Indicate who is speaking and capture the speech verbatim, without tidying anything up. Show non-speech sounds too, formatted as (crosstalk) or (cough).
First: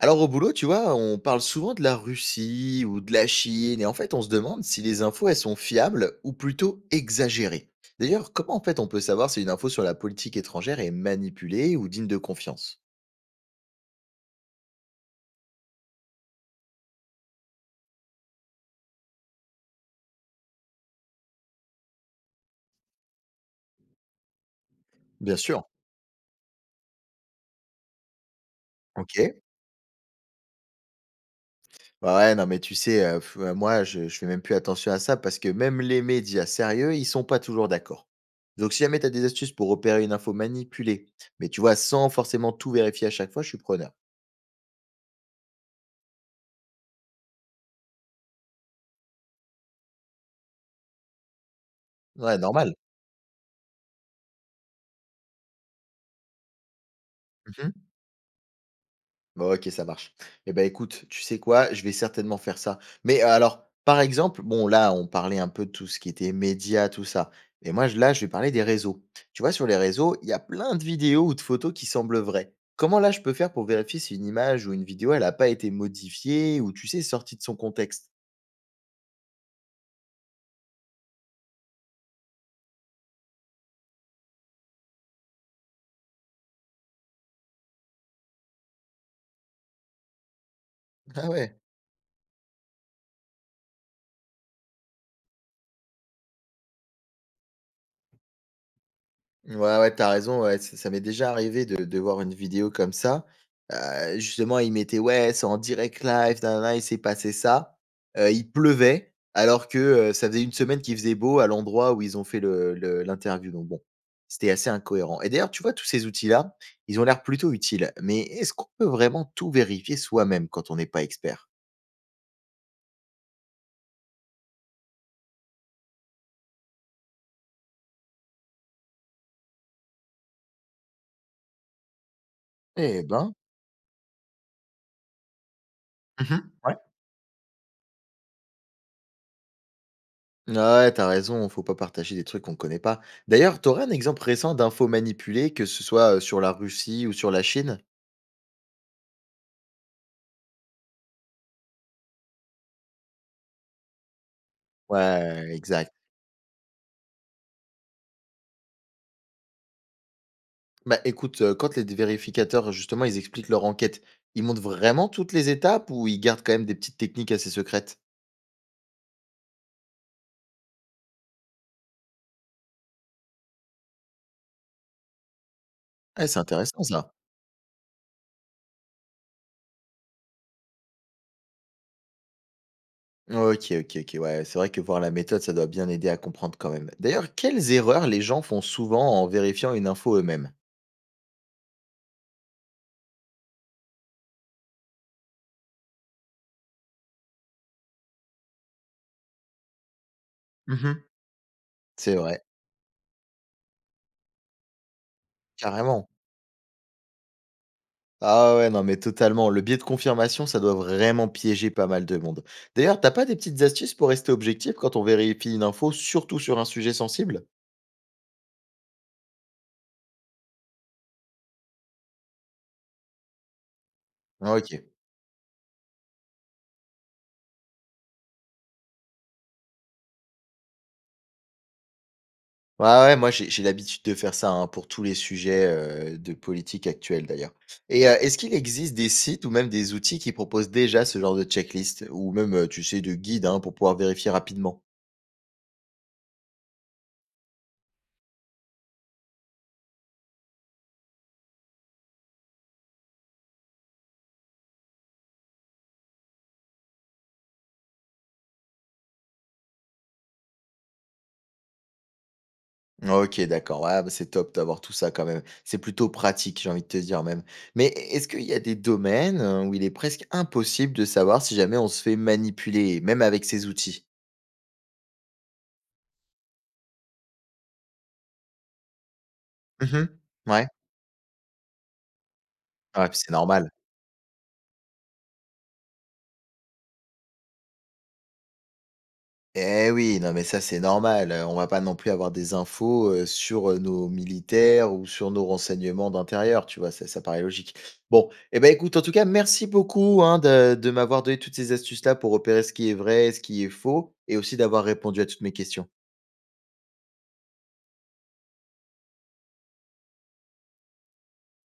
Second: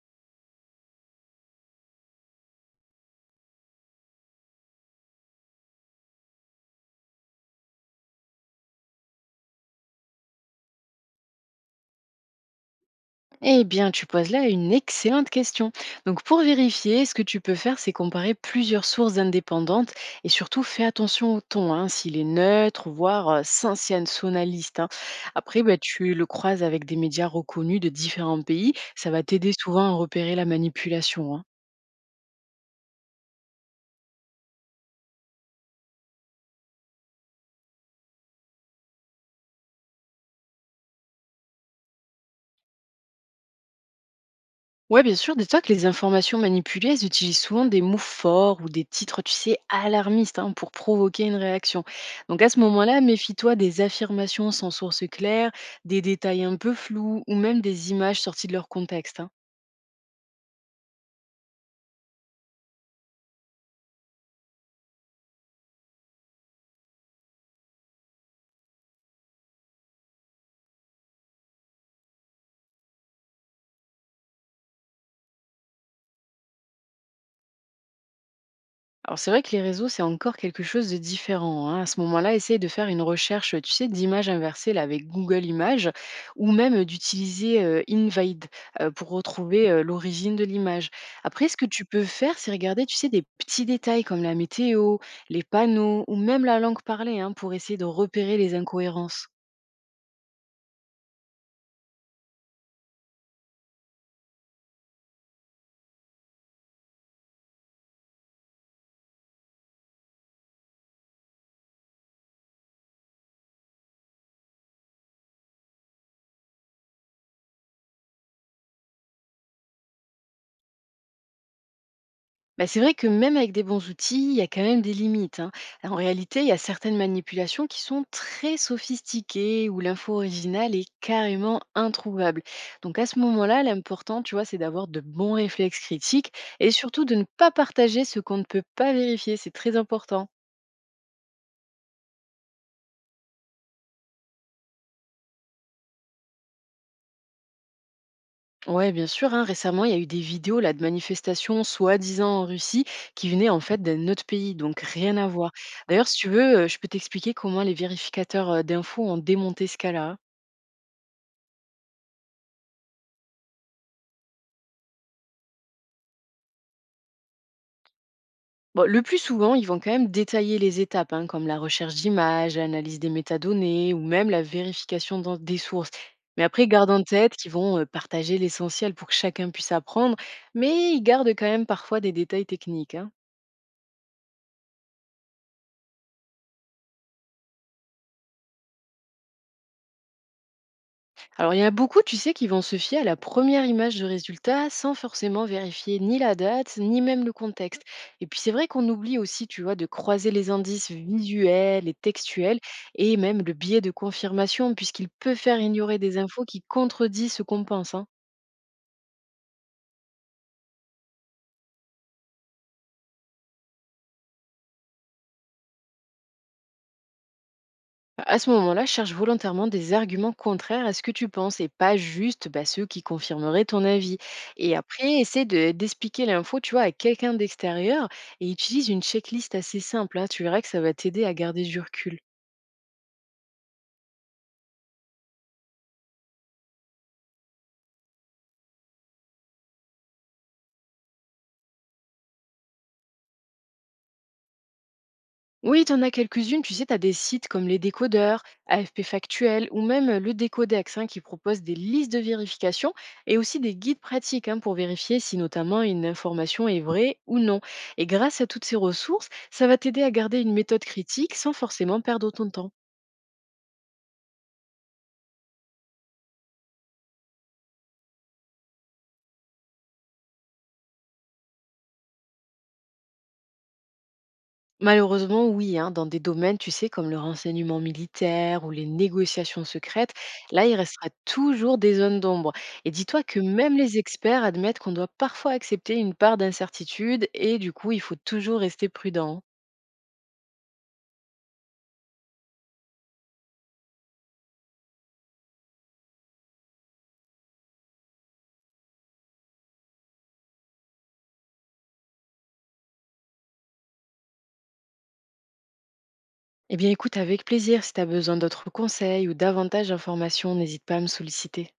Speaker 1: Alors au boulot, tu vois, on parle souvent de la Russie ou de la Chine, et en fait, on se demande si les infos, elles sont fiables ou plutôt exagérées. D'ailleurs, comment en fait on peut savoir si une info sur la politique étrangère est manipulée ou digne de confiance.
Speaker 2: Eh bien, tu poses là une excellente question. Donc, pour vérifier, ce que tu peux faire, c'est comparer plusieurs sources indépendantes et surtout fais attention au ton, hein, s'il est neutre, voire euh, sincère, hein.
Speaker 1: Bien sûr.
Speaker 2: Après, bah, tu le croises avec des médias reconnus de différents pays, ça va
Speaker 1: Ok.
Speaker 2: t'aider souvent à repérer la manipulation, hein.
Speaker 1: Bah ouais, non mais tu sais, euh, pff, euh, moi, je, je fais même plus attention à ça parce que même les médias sérieux, ils sont pas toujours d'accord. Donc si jamais tu as des astuces pour opérer une info manipulée, mais tu vois, sans forcément tout vérifier à chaque fois, je suis preneur.
Speaker 2: Ouais, bien sûr, dis-toi que les informations manipulées, elles utilisent souvent des mots forts ou des titres, tu sais, alarmistes, hein, pour provoquer une réaction.
Speaker 1: Ouais,
Speaker 2: Donc à ce
Speaker 1: normal.
Speaker 2: moment-là, méfie-toi des affirmations sans source claire, des détails un peu flous ou même des images sorties de leur contexte, hein.
Speaker 1: Bah, OK, ça marche. Et ben, écoute, tu sais quoi? Je vais certainement faire ça. Mais euh, alors, par exemple, bon là, on parlait un peu de tout ce qui était médias, tout ça. Et moi, je là, je vais parler des réseaux. Tu vois, sur les réseaux, il y a plein de vidéos ou de photos qui semblent vraies. Comment là, je peux faire pour vérifier si une image ou une vidéo, elle a pas été modifiée ou tu sais, sortie de son contexte?
Speaker 2: Alors c'est vrai que les réseaux, c'est encore quelque chose de différent, hein. À ce moment-là, essaye de faire une recherche, tu sais, d'image inversée là, avec Google Images ou même d'utiliser euh, Invade euh, pour retrouver euh, l'origine de l'image.
Speaker 1: (laughs) Ah
Speaker 2: Après, ce
Speaker 1: ouais.
Speaker 2: que tu peux faire, c'est regarder, tu sais, des petits détails comme la météo, les panneaux ou même la langue parlée, hein, pour essayer de repérer les incohérences.
Speaker 1: Ouais, ouais, t'as raison, ouais, ça ça m'est déjà arrivé de de voir une vidéo comme ça. Heu, justement, ils mettaient: «Ouais, c'est en direct live, na na il s'est passé ça». Heu, il pleuvait alors que, heu, ça faisait une semaine qu'il faisait beau à l'endroit où ils ont fait le le l'interview donc bon, c'était assez incohérent et d'ailleurs, tu vois, tous ces outils-là, ils ont l'air plutôt utiles, mais est-ce qu'on peut vraiment tout vérifier soi-même quand on n'est pas expert?
Speaker 2: Bah, c'est vrai que même avec des bons outils, il y a quand même des limites, hein. En réalité, il y a certaines manipulations qui sont très sophistiquées, où l'info originale est carrément introuvable. Donc
Speaker 1: Eh
Speaker 2: à ce
Speaker 1: ben.
Speaker 2: moment-là, l'important, tu vois, c'est d'avoir de bons réflexes critiques
Speaker 1: Mmh.
Speaker 2: et
Speaker 1: Ouais.
Speaker 2: surtout de ne pas partager ce qu'on ne peut pas vérifier. C'est très important.
Speaker 1: Ah ouais, t'as raison, faut pas partager des trucs qu'on connaît pas. D'ailleurs, tu aurais un exemple récent d'infos manipulées, que ce soit, heu, sur la Russie ou sur la Chine?
Speaker 2: Ouais, bien sûr, hein. Récemment, il y a eu des vidéos là, de manifestations soi-disant en Russie qui venaient en fait d'un autre pays, donc rien à voir.
Speaker 1: Ouais, exact.
Speaker 2: D'ailleurs, si tu veux, euh, je peux t'expliquer comment les vérificateurs euh, d'infos ont démonté ce cas-là, hein.
Speaker 1: Bah, écoute, heu, quand les vérificateurs, justement, ils expliquent leur enquête, ils montrent vraiment toutes les étapes ou ils gardent quand même des petites techniques assez secrètes?
Speaker 2: Bon, le plus souvent, ils vont quand même détailler les étapes, hein, comme la recherche d'images, l'analyse des métadonnées ou même la vérification dans- des sources.
Speaker 1: Ah, c'est
Speaker 2: Mais après,
Speaker 1: intéressant
Speaker 2: garde en
Speaker 1: ça.
Speaker 2: tête qu'ils vont euh, partager l'essentiel pour que chacun puisse apprendre, mais ils gardent quand même parfois des détails techniques, hein.
Speaker 1: OK, OK, OK, ouais, c'est vrai que voir la méthode, ça doit bien aider à comprendre quand même. D'ailleurs, quelles erreurs les gens font souvent en vérifiant une info eux-mêmes?
Speaker 2: Alors, il y en a beaucoup, tu sais, qui vont se fier à la première image de résultat sans forcément vérifier ni la date, ni même le contexte. Et puis, c'est vrai qu'on oublie aussi, tu vois, de croiser les indices
Speaker 1: Mmh.
Speaker 2: visuels et
Speaker 1: C'est vrai,
Speaker 2: textuels et même le biais de confirmation, puisqu'il peut faire ignorer
Speaker 1: carrément.
Speaker 2: des infos qui contredisent ce qu'on pense, hein.
Speaker 1: Ah ouais, non, mais totalement. Le biais de confirmation, ça doit vraiment piéger pas mal de monde. D'ailleurs, t'as pas des petites astuces pour rester objectif quand on vérifie une info, surtout sur un sujet sensible?
Speaker 2: À ce moment-là, cherche volontairement des arguments contraires à ce que tu penses et pas juste bah, ceux qui confirmeraient ton avis.
Speaker 1: Ah,
Speaker 2: Et
Speaker 1: Ok.
Speaker 2: après, essaie de- d'expliquer l'info, tu vois, à quelqu'un d'extérieur et utilise une checklist assez simple, hein. Tu verras que ça va t'aider à garder du recul.
Speaker 1: Ouais, ouais, moi j'ai j'ai l'habitude de faire ça hein, pour tous les sujets euh, de politique actuelle d'ailleurs. Et euh, est-ce qu'il existe des sites ou même des outils qui proposent déjà ce genre de checklist ou même, euh, tu sais, de guide hein, pour pouvoir vérifier rapidement?
Speaker 2: Oui, t'en as quelques-unes. Tu sais, t'as des sites comme les décodeurs, A F P Factuel ou même euh, le Décodex, hein, qui propose des listes de vérification et aussi des guides pratiques, hein, pour vérifier si notamment une information est vraie ou non. Et grâce à toutes ces ressources, ça va t'aider à garder une méthode critique sans forcément perdre autant de temps.
Speaker 1: OK, d'accord. Ouais, bah, c'est top d'avoir tout ça quand même. C'est plutôt pratique, j'ai envie de te dire même. Mais est-ce qu'il y a des domaines euh, où il est presque impossible de savoir si jamais on se fait manipuler, même avec ces outils?
Speaker 2: Malheureusement, oui, hein, dans des domaines, tu sais, comme le renseignement militaire ou les négociations
Speaker 1: Mmh.
Speaker 2: secrètes,
Speaker 1: Ouais.
Speaker 2: là, il restera toujours des zones d'ombre. Et
Speaker 1: Ouais, puis
Speaker 2: dis-toi
Speaker 1: c'est
Speaker 2: que
Speaker 1: normal.
Speaker 2: même les experts admettent qu'on doit parfois accepter une part d'incertitude et du coup, il faut toujours rester prudent.
Speaker 1: Eh oui, non mais ça c'est normal. Euh, On va pas non plus avoir des infos euh, sur euh, nos militaires ou sur nos renseignements d'intérieur, tu vois, ça, ça paraît logique. Bon, eh ben écoute, en tout cas, merci beaucoup hein, de, de m'avoir donné toutes ces astuces-là pour repérer ce qui est vrai, ce qui est faux, et aussi d'avoir répondu à toutes mes questions.
Speaker 2: Eh bien, écoute, avec plaisir, si tu as besoin d'autres conseils ou davantage d'informations, n'hésite pas à me solliciter.